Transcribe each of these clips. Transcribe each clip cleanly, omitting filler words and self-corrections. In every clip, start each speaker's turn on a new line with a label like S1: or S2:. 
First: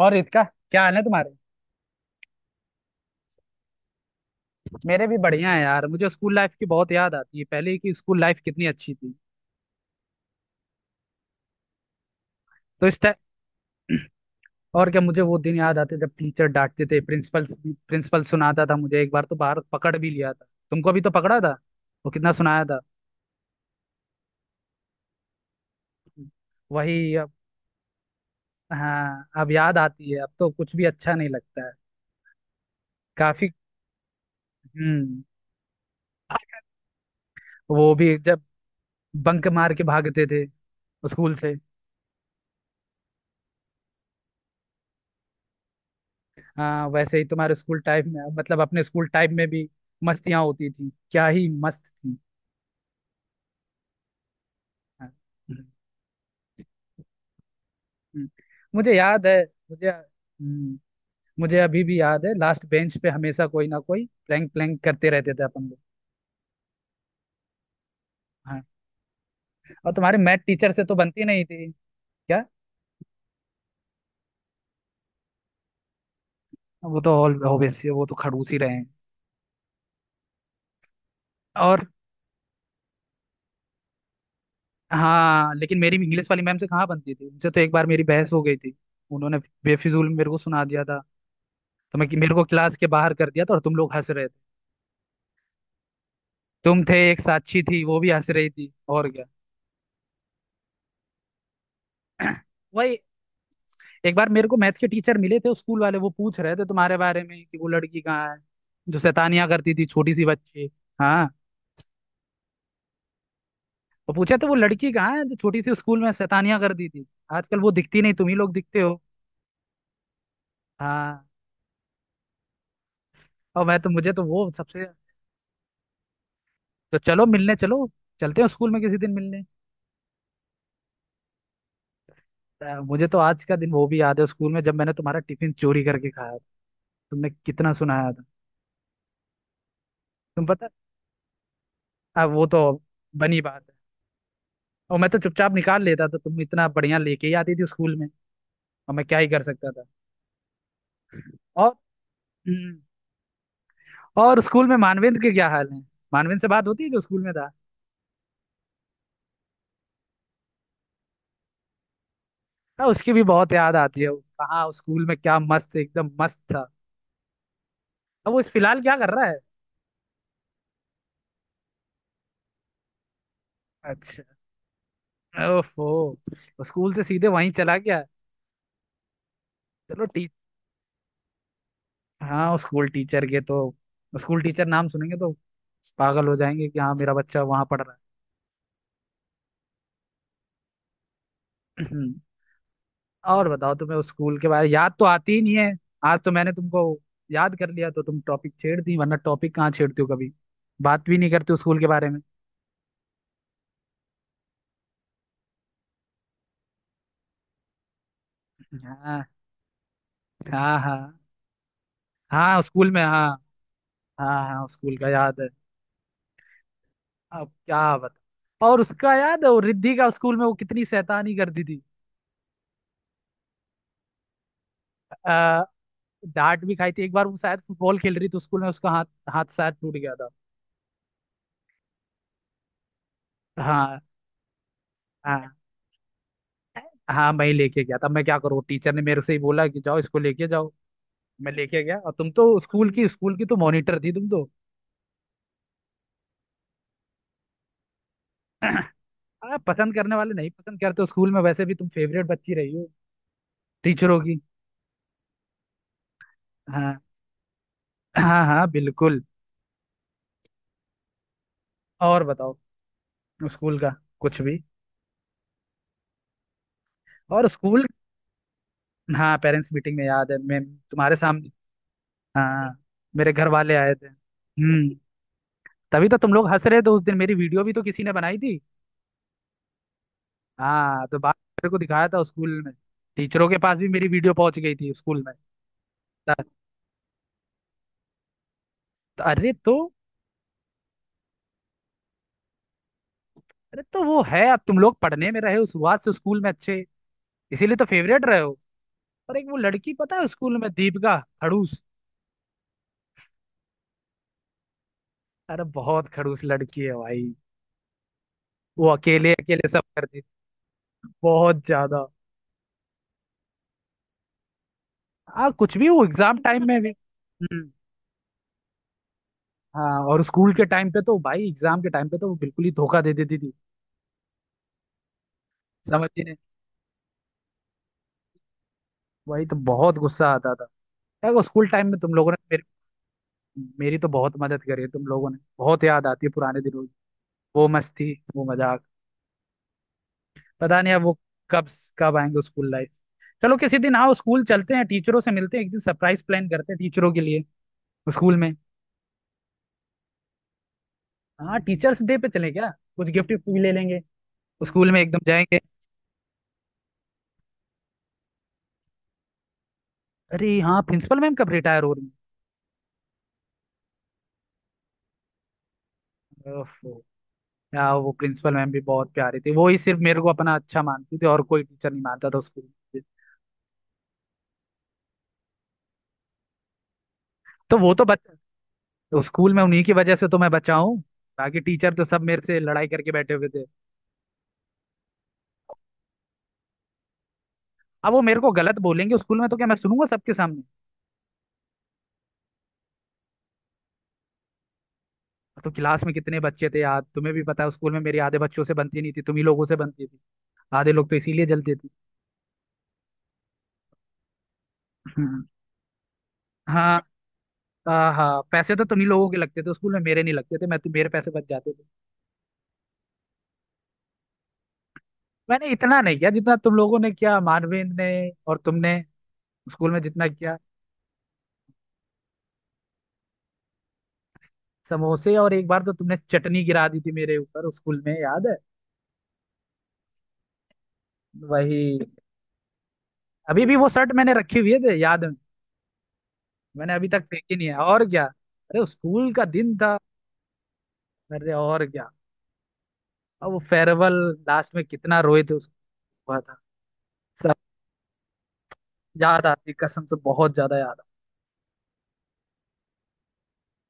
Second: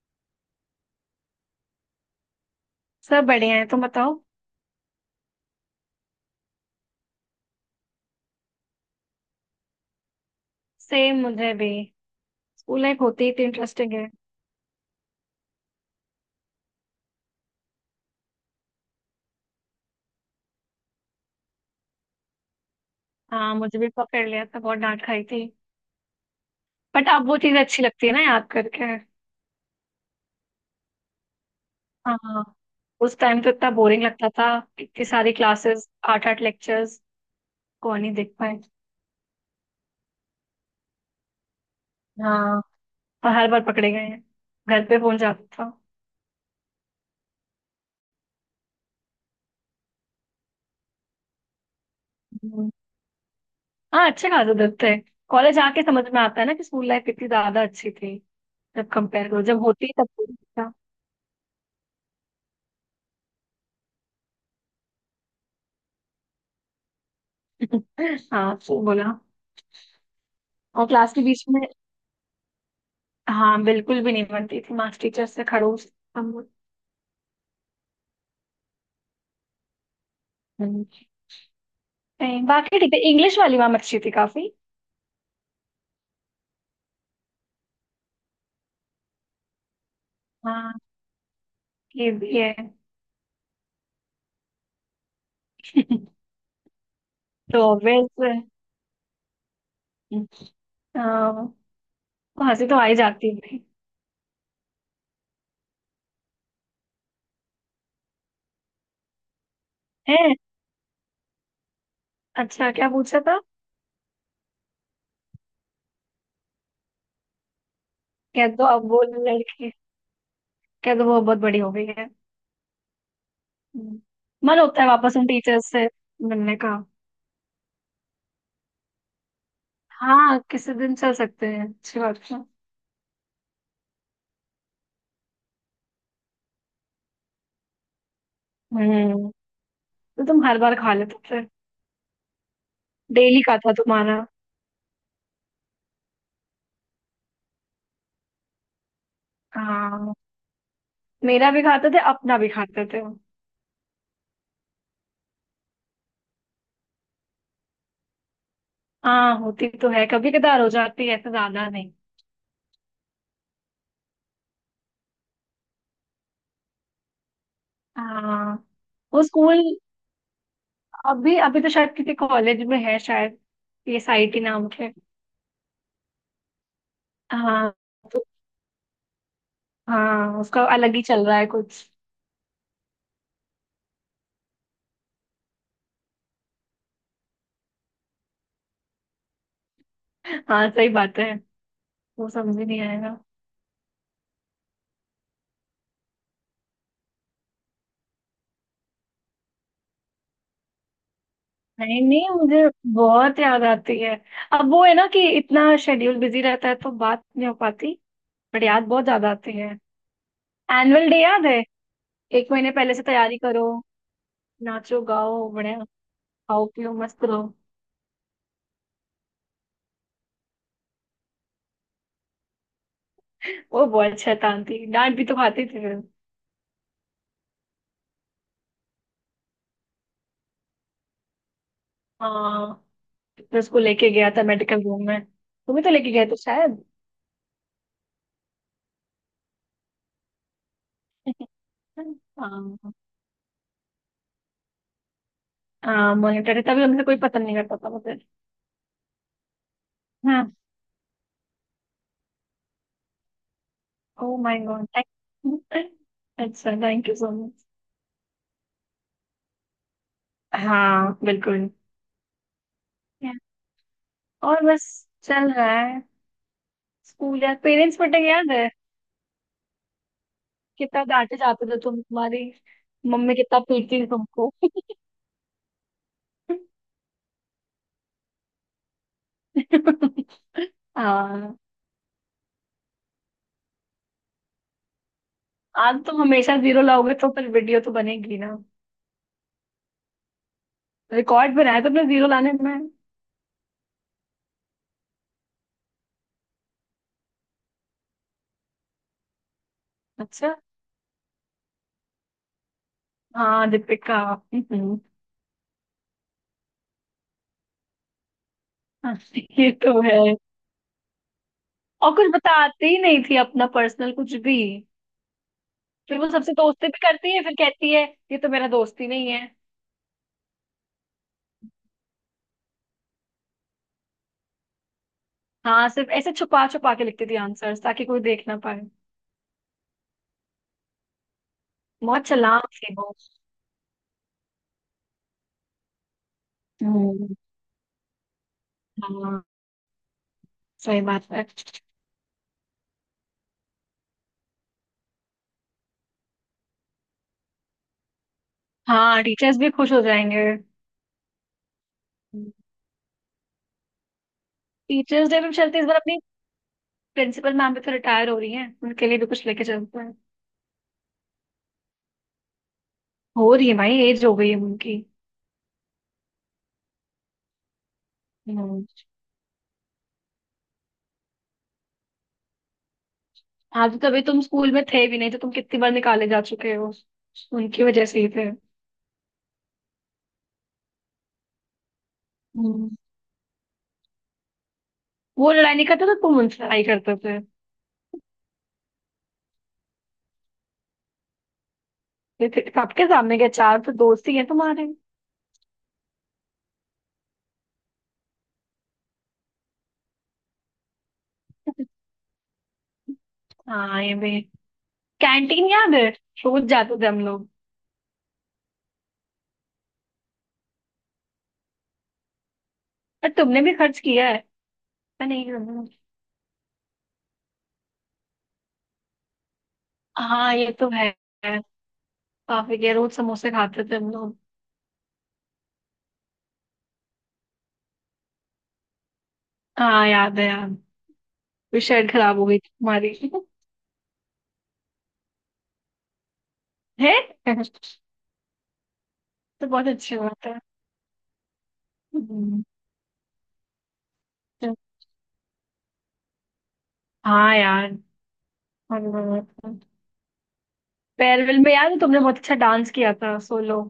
S1: और रितिका, क्या हाल है तुम्हारे।
S2: सब बढ़िया है। तुम बताओ।
S1: मेरे भी बढ़िया है यार, मुझे स्कूल लाइफ की बहुत याद आती है। पहले की स्कूल लाइफ कितनी अच्छी थी।
S2: सेम मुझे भी। स्कूल
S1: तो इस
S2: लाइफ
S1: टाइम
S2: होती ही इतनी इंटरेस्टिंग है।
S1: और क्या, मुझे वो दिन याद आते जब टीचर डांटते थे। प्रिंसिपल प्रिंसिपल सुनाता था मुझे, एक बार तो बाहर पकड़ भी लिया था। तुमको भी तो पकड़ा था, वो कितना सुनाया था।
S2: हाँ मुझे भी पकड़ लिया था। बहुत डांट खाई थी। बट
S1: वही
S2: अब
S1: अब।
S2: वो चीज अच्छी लगती है ना याद करके।
S1: हाँ, अब याद आती है, अब तो कुछ भी अच्छा नहीं लगता है।
S2: हाँ। उस टाइम
S1: काफी।
S2: तो इतना बोरिंग लगता था। इतनी
S1: हम्म
S2: सारी क्लासेस, आठ आठ लेक्चर्स।
S1: वो
S2: कौन ही
S1: भी
S2: देख
S1: जब
S2: पाए।
S1: बंक मार के भागते थे स्कूल से।
S2: हाँ। और हर बार पकड़े गए हैं। घर पे फोन जाता था।
S1: हाँ, वैसे ही तुम्हारे स्कूल टाइम में, मतलब अपने स्कूल टाइम में भी मस्तियाँ होती थी, क्या ही मस्त थी।
S2: हम्म। हाँ अच्छे खासे दिन थे।
S1: हाँ।
S2: कॉलेज
S1: हम्म,
S2: आके समझ में आता है ना कि स्कूल लाइफ कितनी ज्यादा अच्छी थी। जब
S1: मुझे याद
S2: कंपेयर
S1: है।
S2: करो, जब
S1: मुझे
S2: होती तब तो ठीक था।
S1: मुझे अभी भी याद है लास्ट बेंच पे हमेशा कोई ना कोई प्लैंक प्लैंक करते रहते थे अपन लोग।
S2: हाँ
S1: हाँ।
S2: तो बोला।
S1: और तुम्हारे मैथ टीचर से
S2: और
S1: तो
S2: क्लास के
S1: बनती नहीं
S2: बीच में।
S1: थी। क्या।
S2: हाँ, बिल्कुल भी नहीं बनती थी। मास्टर टीचर से खड़ूस। हम।
S1: वो तो ऑल ऑब्वियसली वो तो खड़ूस ही रहे हैं।
S2: हम्म।
S1: और
S2: नहीं, बाकी ठीक है। इंग्लिश वाली मैम अच्छी थी काफी।
S1: हाँ लेकिन मेरी इंग्लिश वाली मैम से कहाँ बनती थी, उनसे तो एक बार मेरी बहस हो गई थी। उन्होंने बेफिजूल मेरे को सुना
S2: हाँ
S1: दिया था। तो मैं
S2: ये भी
S1: मेरे को
S2: है।
S1: क्लास के बाहर कर दिया था और तुम लोग हंस रहे थे। तुम थे, एक
S2: तो
S1: साक्षी थी, वो भी
S2: ऑब्वियस,
S1: हंस रही थी, और क्या।
S2: हंसी तो आ ही
S1: वही।
S2: जाती है।
S1: एक बार मेरे को मैथ के टीचर मिले थे स्कूल वाले, वो पूछ रहे थे तुम्हारे बारे में कि वो लड़की कहाँ है जो शैतानियां करती थी, छोटी सी
S2: हैं?
S1: बच्ची। हाँ।
S2: अच्छा, क्या पूछा था?
S1: तो पूछे तो वो लड़की कहाँ है जो छोटी सी स्कूल में शैतानियां करती थी, आजकल वो दिखती नहीं, तुम ही
S2: कह
S1: लोग
S2: दो
S1: दिखते
S2: अब
S1: हो।
S2: वो लड़की, कह दो वो
S1: हाँ।
S2: बहुत बड़ी हो गई है।
S1: और मैं तो
S2: हम्म।
S1: मुझे तो वो
S2: मन होता
S1: सबसे।
S2: है वापस उन टीचर्स से मिलने का।
S1: तो चलो मिलने चलो, चलते हैं स्कूल में किसी दिन मिलने।
S2: हाँ किसी दिन चल सकते हैं। अच्छी बात है।
S1: तो मुझे तो आज का दिन वो भी याद है स्कूल में जब मैंने तुम्हारा टिफिन चोरी करके खाया था। तुमने कितना सुनाया था।
S2: हम्म। तो तुम
S1: तुम
S2: हर
S1: पता।
S2: बार खा लेते थे।
S1: अब वो तो बनी
S2: डेली का
S1: बात
S2: था
S1: है।
S2: तुम्हारा।
S1: और मैं तो चुपचाप निकाल लेता था, तुम इतना बढ़िया लेके ही आती थी स्कूल में, और मैं क्या ही कर सकता था।
S2: हाँ मेरा भी
S1: और
S2: खाते थे, अपना भी
S1: हम्म,
S2: खाते थे।
S1: और स्कूल में मानवेंद्र के क्या हाल है। मानवेंद्र से बात होती है जो स्कूल में था।
S2: हाँ होती तो है, कभी कदार हो जाती है, ऐसे ज्यादा नहीं।
S1: हाँ, उसकी भी बहुत याद आती है। वो कहाँ उस स्कूल में क्या मस्त, एकदम मस्त था। अब वो इस
S2: हाँ
S1: फिलहाल क्या कर
S2: वो
S1: रहा है।
S2: स्कूल, अभी अभी तो शायद किसी कॉलेज में है शायद, ये
S1: अच्छा।
S2: साईटी नाम के।
S1: ओफो। वो स्कूल से सीधे वहीं
S2: हाँ
S1: चला गया।
S2: तो
S1: चलो टी।
S2: हाँ उसका अलग ही चल रहा है कुछ।
S1: हाँ वो स्कूल टीचर के तो, स्कूल टीचर नाम सुनेंगे तो पागल हो जाएंगे कि हाँ मेरा बच्चा वहां पढ़ रहा
S2: हाँ सही बात है।
S1: है।
S2: वो समझ ही नहीं आएगा।
S1: और बताओ तुम्हें उस स्कूल के बारे याद तो आती ही नहीं है। आज तो मैंने तुमको याद कर लिया तो तुम टॉपिक छेड़ दी, वरना टॉपिक कहाँ छेड़ती हो कभी, बात भी नहीं करते उस स्कूल के
S2: नहीं
S1: बारे में।
S2: नहीं, मुझे बहुत याद आती है। अब वो है ना कि इतना शेड्यूल बिजी रहता है तो बात नहीं हो पाती। बट याद बहुत
S1: हाँ।
S2: ज्यादा आती है।
S1: हाँ,
S2: एनुअल डे याद है। एक
S1: हाँ उस
S2: महीने
S1: स्कूल
S2: पहले
S1: में।
S2: से
S1: हाँ।
S2: तैयारी करो,
S1: हाँ, उस स्कूल
S2: नाचो
S1: का याद है।
S2: गाओ बढ़िया, खाओ पियो मस्त रहो।
S1: अब क्या बता, और उसका याद है वो रिद्धि का, उस स्कूल में वो कितनी शैतानी करती थी।
S2: वो बहुत शैतान थी, डांट भी तो
S1: आ,
S2: खाती थी फिर।
S1: डांट भी खाई थी एक बार, वो शायद फुटबॉल खेल रही थी स्कूल में, उसका हाथ हाथ शायद टूट गया था।
S2: हाँ। फिर उसको
S1: हाँ।
S2: लेके गया था मेडिकल रूम में,
S1: हाँ।
S2: तुम ही तो लेके गए थे शायद।
S1: हाँ, मैं ही लेके गया था। मैं क्या करूँ, टीचर ने मेरे से ही बोला कि जाओ इसको लेके जाओ। मैं लेके गया। और तुम तो स्कूल
S2: हाँ।
S1: की स्कूल की तो मॉनिटर थी तुम तो।
S2: हाँ मॉनिटर है, तभी हमसे कोई पता नहीं करता था मुझे।
S1: पसंद करने वाले नहीं
S2: हाँ।
S1: पसंद करते हो स्कूल में, वैसे भी तुम फेवरेट बच्ची रही हो टीचरों
S2: ओ
S1: की।
S2: My god. अच्छा
S1: हाँ।
S2: Thank you so much.
S1: हाँ, बिल्कुल।
S2: हाँ बिल्कुल।
S1: और बताओ।
S2: Yeah.
S1: स्कूल का कुछ भी।
S2: और बस चल रहा है स्कूल।
S1: और
S2: यार,
S1: स्कूल।
S2: पेरेंट्स मीटिंग याद है?
S1: हाँ पेरेंट्स मीटिंग में याद है मैं
S2: कितना
S1: तुम्हारे
S2: डांटे
S1: सामने।
S2: जाते थे तुम, तुम्हारी
S1: हाँ, मेरे
S2: मम्मी
S1: घर
S2: कितना
S1: वाले आए
S2: पीटती
S1: थे।
S2: थी तुमको।
S1: तभी तो तुम लोग हंस रहे थे, उस दिन मेरी वीडियो भी तो किसी ने बनाई थी। हाँ तो बाप
S2: हाँ।
S1: मेरे को दिखाया था स्कूल में। टीचरों के पास भी मेरी वीडियो पहुंच गई थी स्कूल में।
S2: आज तुम
S1: त-
S2: हमेशा जीरो लाओगे तो फिर वीडियो तो बनेगी ना।
S1: त- अरे तो
S2: रिकॉर्ड बनाया तुमने जीरो लाने में।
S1: अरे तो वो है, अब तुम लोग पढ़ने में रहे हो शुरुआत से स्कूल में अच्छे, इसीलिए तो फेवरेट रहे हो। पर एक वो लड़की पता है
S2: अच्छा,
S1: स्कूल में, दीपिका, खड़ूस।
S2: हाँ दीपिका। हम्म,
S1: अरे बहुत खड़ूस लड़की है भाई। वो
S2: हाँ,
S1: अकेले अकेले
S2: ये
S1: सब
S2: तो
S1: कर
S2: है।
S1: देती। बहुत ज्यादा।
S2: और कुछ बताती ही नहीं थी, अपना पर्सनल कुछ भी।
S1: हाँ कुछ भी, वो
S2: फिर वो
S1: एग्जाम
S2: सबसे
S1: टाइम में
S2: दोस्ती
S1: भी
S2: भी करती है, फिर कहती है ये तो मेरा दोस्त ही नहीं है।
S1: हाँ। और स्कूल के टाइम पे तो भाई, एग्जाम के टाइम पे तो वो बिल्कुल ही धोखा दे देती थी,
S2: हाँ, सिर्फ
S1: समझती
S2: ऐसे
S1: नहीं।
S2: छुपा छुपा के लिखती थी आंसर्स ताकि कोई देख ना पाए।
S1: वही तो बहुत गुस्सा आता था। यार वो स्कूल टाइम में तुम
S2: बहुत
S1: लोगों ने मेरी
S2: चालाक थी वो।
S1: मेरी तो बहुत मदद करी है, तुम लोगों ने। बहुत याद आती है पुराने दिनों की,
S2: हम्म।
S1: वो मस्ती वो मजाक।
S2: हाँ
S1: पता नहीं
S2: सही
S1: अब वो
S2: बात है।
S1: कब, कब आएंगे स्कूल लाइफ। चलो किसी दिन आओ, स्कूल चलते हैं, टीचरों से मिलते हैं, एक दिन सरप्राइज प्लान करते हैं टीचरों के लिए स्कूल में।
S2: हाँ टीचर्स भी खुश हो जाएंगे।
S1: हाँ टीचर्स डे पे चले क्या, कुछ गिफ्ट भी ले लेंगे, स्कूल में एकदम
S2: टीचर्स डे पे भी
S1: जाएंगे।
S2: चलते हैं। इस बार अपनी प्रिंसिपल मैम भी तो रिटायर हो रही हैं, उनके लिए भी कुछ लेके चलते हैं।
S1: अरे हाँ प्रिंसिपल मैम कब रिटायर हो रही
S2: हो रही है भाई, एज हो गई है उनकी।
S1: हैं? ओफो। यार वो प्रिंसिपल मैम भी
S2: हम्म।
S1: बहुत प्यारी थी, वो ही सिर्फ मेरे को अपना अच्छा मानती थी, और कोई टीचर नहीं मानता था स्कूल में।
S2: आज तो तभी तुम स्कूल में थे भी नहीं, तो तुम कितनी बार निकाले जा चुके हो,
S1: तो
S2: उनकी
S1: वो तो
S2: वजह
S1: बच,
S2: से ही थे।
S1: तो स्कूल में उन्हीं की वजह से तो मैं बचा हूँ, बाकी टीचर तो सब मेरे से लड़ाई
S2: हम्म।
S1: करके बैठे हुए थे।
S2: वो लड़ाई नहीं करते थे, तुम उनसे लड़ाई करते थे।
S1: अब वो मेरे को गलत बोलेंगे स्कूल में तो क्या मैं सुनूंगा सबके सामने।
S2: ये फिर सबके सामने के चार तो दोस्त ही हैं तुम्हारे।
S1: तो क्लास में कितने बच्चे थे यार, तुम्हें भी पता है, स्कूल में मेरी आधे बच्चों से बनती नहीं थी, तुम ही लोगों से बनती थी। आधे लोग तो इसीलिए जलते थे।
S2: हाँ ये भी।
S1: हम्म,
S2: कैंटीन याद है, रोज जाते
S1: हाँ।
S2: थे हम लोग।
S1: हाँ, पैसे तो तुम ही लोगों के लगते थे स्कूल में, मेरे नहीं लगते थे, मैं तो, मेरे पैसे बच जाते थे।
S2: और तुमने भी खर्च किया है। मैं नहीं
S1: मैंने
S2: करूंगा।
S1: इतना नहीं किया जितना तुम लोगों ने किया, मानवेंद्र ने और तुमने स्कूल में जितना
S2: हाँ
S1: किया।
S2: ये तो है। काफी किया, रोज समोसे खाते थे हम लोग।
S1: समोसे और एक बार तो तुमने चटनी गिरा दी थी मेरे ऊपर स्कूल में, याद है।
S2: हाँ याद है यार।
S1: वही।
S2: फिर शर्ट खराब हो गई थी हमारी।
S1: अभी भी वो शर्ट मैंने रखी हुई है, याद है, मैंने अभी
S2: है।
S1: तक फेंकी नहीं है। और क्या, अरे स्कूल का
S2: तो
S1: दिन
S2: बहुत
S1: था।
S2: अच्छी बात है।
S1: अरे और क्या।
S2: हम्म।
S1: अब वो फेयरवेल, लास्ट
S2: तो-
S1: में कितना रोए थे, उसको हुआ था
S2: हाँ
S1: सब,
S2: यार।
S1: याद
S2: और-
S1: आती कसम से बहुत ज्यादा याद।
S2: फेयरवेल में याद है, तुमने बहुत अच्छा डांस किया था सोलो।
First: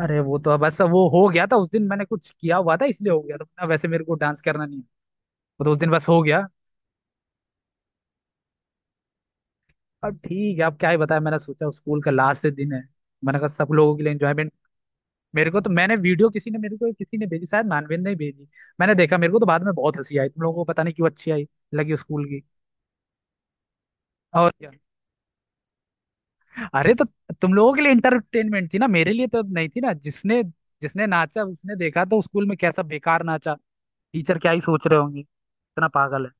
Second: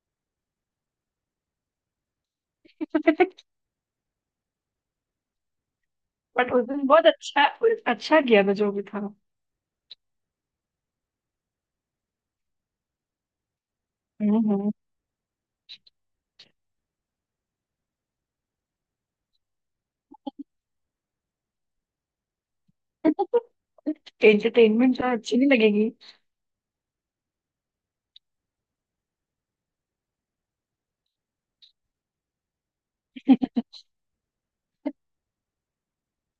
S1: अरे वो तो बस वो हो गया था, उस दिन मैंने कुछ किया हुआ था इसलिए हो गया था, वरना वैसे मेरे को डांस करना नहीं है। वो तो उस दिन बस हो गया।
S2: बट उस दिन बहुत अच्छा। अच्छा किया था जो भी था।
S1: अब ठीक है, अब क्या ही बताया, मैंने सोचा स्कूल का लास्ट दिन है, मैंने कहा सब लोगों के लिए
S2: हम्म
S1: एंजॉयमेंट।
S2: हम्म।
S1: मेरे को तो, मैंने वीडियो किसी ने मेरे को किसी ने भेजी, शायद मानवेंद्र ने ही भेजी। मैंने देखा, मेरे को तो बाद में बहुत हंसी आई, तुम लोगों को पता नहीं क्यों अच्छी आई लगी स्कूल की। और
S2: एंटरटेनमेंट तो अच्छी नहीं लगेगी।
S1: अरे तो तुम लोगों के लिए इंटरटेनमेंट थी ना, मेरे लिए तो नहीं थी ना। जिसने, जिसने नाचा उसने देखा तो स्कूल में कैसा बेकार नाचा, टीचर क्या ही सोच रहे होंगे, इतना पागल है।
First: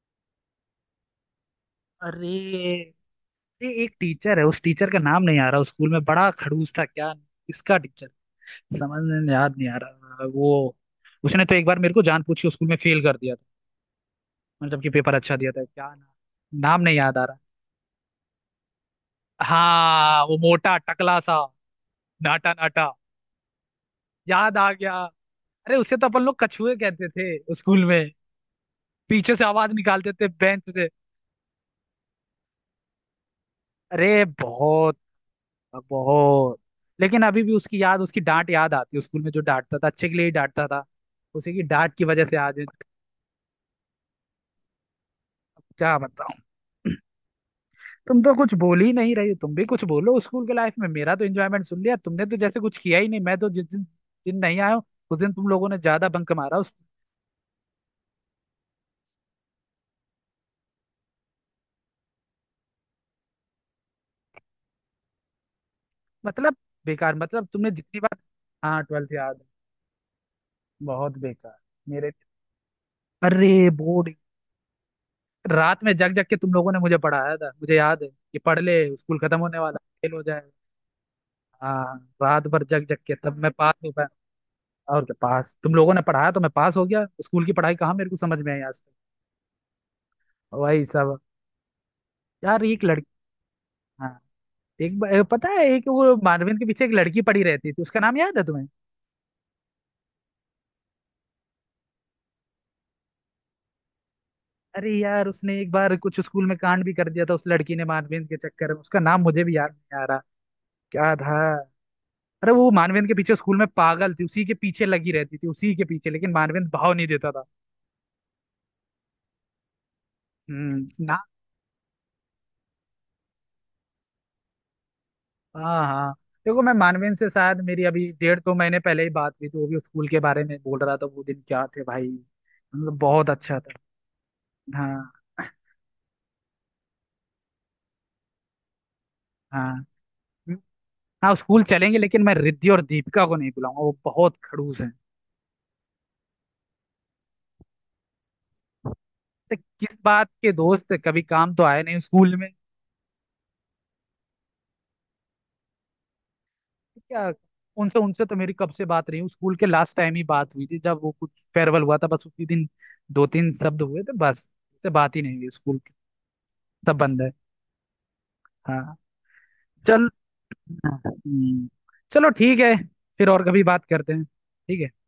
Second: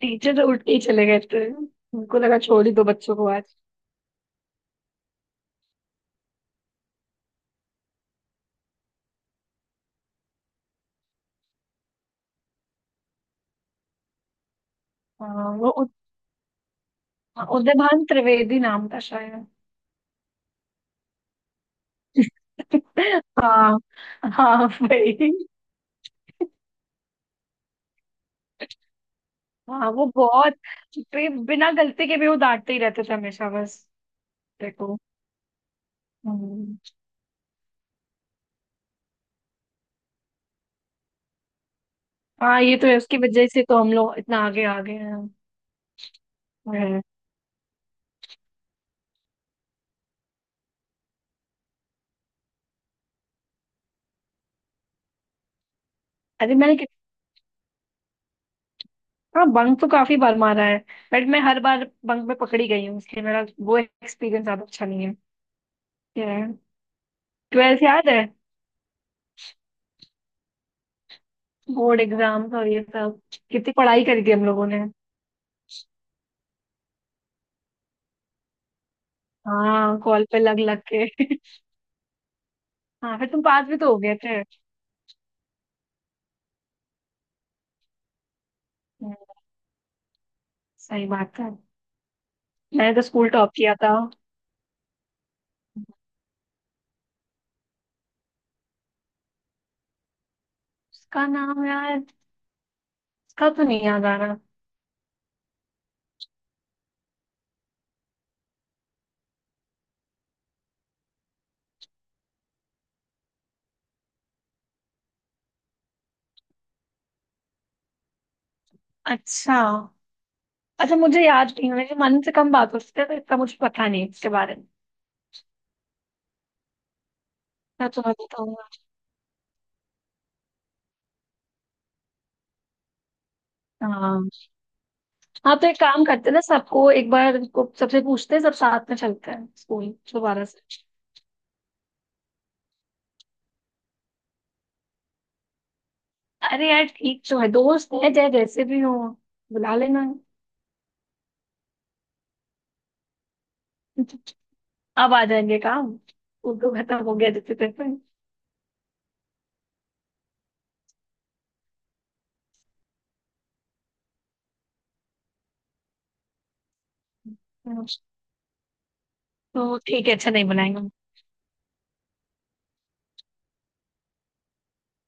S2: टीचर तो उठ के ही चले गए थे, उनको
S1: अरे
S2: लगा छोड़ ही दो बच्चों को आज।
S1: ये एक टीचर है, उस टीचर का नाम नहीं आ रहा, उस स्कूल में बड़ा खड़ूस था, क्या किसका टीचर, समझ में याद नहीं आ रहा वो। उसने तो एक बार मेरे को जानबूझ के स्कूल में फेल कर दिया था, मतलब जबकि पेपर अच्छा दिया
S2: हाँ,
S1: था।
S2: वो
S1: क्या नाम, नाम नहीं याद आ रहा।
S2: उदयभान त्रिवेदी नाम था शायद।
S1: हाँ वो मोटा टकला सा, नाटा नाटा।
S2: हाँ।
S1: याद
S2: हाँ
S1: आ गया।
S2: भाई।
S1: अरे उसे तो अपन लोग कछुए कहते थे स्कूल में, पीछे से आवाज
S2: हाँ वो
S1: निकालते थे
S2: बहुत
S1: बेंच से।
S2: पे बिना गलती के भी वो डांटते ही रहते थे हमेशा बस।
S1: अरे बहुत
S2: देखो।
S1: बहुत
S2: हम्म।
S1: लेकिन अभी भी उसकी याद, उसकी डांट याद आती है स्कूल में, जो डांटता था अच्छे के लिए ही डांटता था, उसी की डांट की वजह से
S2: हाँ
S1: आज।
S2: ये तो है, उसकी वजह से तो हम लोग इतना आगे आ गए हैं।
S1: क्या बताऊं,
S2: हम्म।
S1: तुम तो कुछ बोल ही नहीं रही हो, तुम भी कुछ बोलो, स्कूल के लाइफ में मेरा तो एंजॉयमेंट सुन लिया, तुमने तो जैसे कुछ किया ही नहीं। मैं तो जिस दिन दिन नहीं आया हूं, उस दिन तुम लोगों ने ज्यादा बंक
S2: अरे
S1: मारा। उस
S2: मैंने कि- हाँ बंक तो काफी बार मारा है, बट मैं हर बार बंक में पकड़ी गई हूँ, इसलिए मेरा वो एक्सपीरियंस ज्यादा अच्छा नहीं है।
S1: मतलब बेकार, मतलब तुमने
S2: ट्वेल्थ
S1: जितनी
S2: याद
S1: बार।
S2: है,
S1: हाँ ट्वेल्थ याद है, बहुत बेकार।
S2: बोर्ड
S1: मेरे,
S2: एग्जाम्स और ये सब।
S1: अरे
S2: कितनी पढ़ाई
S1: बोर्ड।
S2: करी थी हम लोगों ने।
S1: रात में जग जग के तुम लोगों ने मुझे पढ़ाया था, मुझे याद है कि पढ़ ले स्कूल खत्म होने वाला है,
S2: हाँ,
S1: फेल हो
S2: कॉल पे
S1: जाए।
S2: लग लग के।
S1: हाँ रात भर जग जग के
S2: हाँ फिर
S1: तब
S2: तुम
S1: मैं
S2: पास
S1: पास
S2: भी
S1: हो
S2: तो हो
S1: पाया।
S2: गए थे।
S1: और क्या, पास तुम लोगों ने पढ़ाया तो मैं पास हो गया, स्कूल की पढ़ाई कहाँ मेरे को समझ में आई आज तक।
S2: हम्म,
S1: वही
S2: सही
S1: सब।
S2: बात है।
S1: यार एक
S2: मैंने तो
S1: लड़की।
S2: स्कूल टॉप किया था।
S1: हाँ। पता है एक वो मानवीन के पीछे एक लड़की पड़ी रहती थी, उसका नाम याद है तुम्हें।
S2: उसका नाम यार, इसका तो नहीं याद आ रहा।
S1: अरे यार उसने एक बार कुछ स्कूल में कांड भी कर दिया था उस लड़की ने, मानवीन के चक्कर में, उसका नाम मुझे भी याद नहीं आ रहा। क्या था। अरे वो मानवेंद्र के पीछे स्कूल में पागल थी, उसी के पीछे लगी रहती थी उसी के पीछे, लेकिन मानवेंद्र भाव नहीं देता था।
S2: अच्छा, अच्छा
S1: ना।
S2: मुझे याद नहीं है, मेरे मन से कम बात होती है तो इतना मुझे पता नहीं है इसके बारे में।
S1: हाँ हाँ देखो मैं मानवेंद्र से, शायद मेरी
S2: मैं
S1: अभी
S2: तुम्हें
S1: डेढ़ दो
S2: बताऊंगा।
S1: महीने पहले ही बात हुई थी, वो भी स्कूल के बारे में बोल रहा था, वो दिन क्या थे भाई, मतलब बहुत अच्छा था।
S2: हाँ।
S1: हाँ।
S2: हाँ तो एक काम करते हैं ना, सबको एक बार को सबसे पूछते हैं, सब साथ में चलते हैं
S1: हाँ
S2: स्कूल दोबारा से।
S1: हाँ, स्कूल चलेंगे लेकिन मैं रिद्धि और दीपिका को नहीं बुलाऊंगा, वो बहुत खड़ूस हैं।
S2: अरे यार ठीक तो है, दोस्त है चाहे जैसे भी हो।
S1: तो
S2: बुला
S1: किस
S2: लेना,
S1: बात के दोस्त, कभी काम तो आए नहीं स्कूल में।
S2: अब आ जाएंगे काम। स्कूल तो खत्म हो
S1: क्या।
S2: गया जैसे तैसे।
S1: उनसे उनसे तो मेरी कब से बात रही हूँ, स्कूल के लास्ट टाइम ही बात हुई थी जब वो कुछ फेयरवेल हुआ था, बस उसी दिन दो तीन शब्द हुए थे बस, उससे बात ही नहीं हुई स्कूल की, सब बंद है। हाँ।
S2: तो ठीक
S1: चल।
S2: है, अच्छा नहीं बनाएंगे।
S1: हम्म, चलो ठीक है, फिर और कभी बात करते हैं, ठीक है।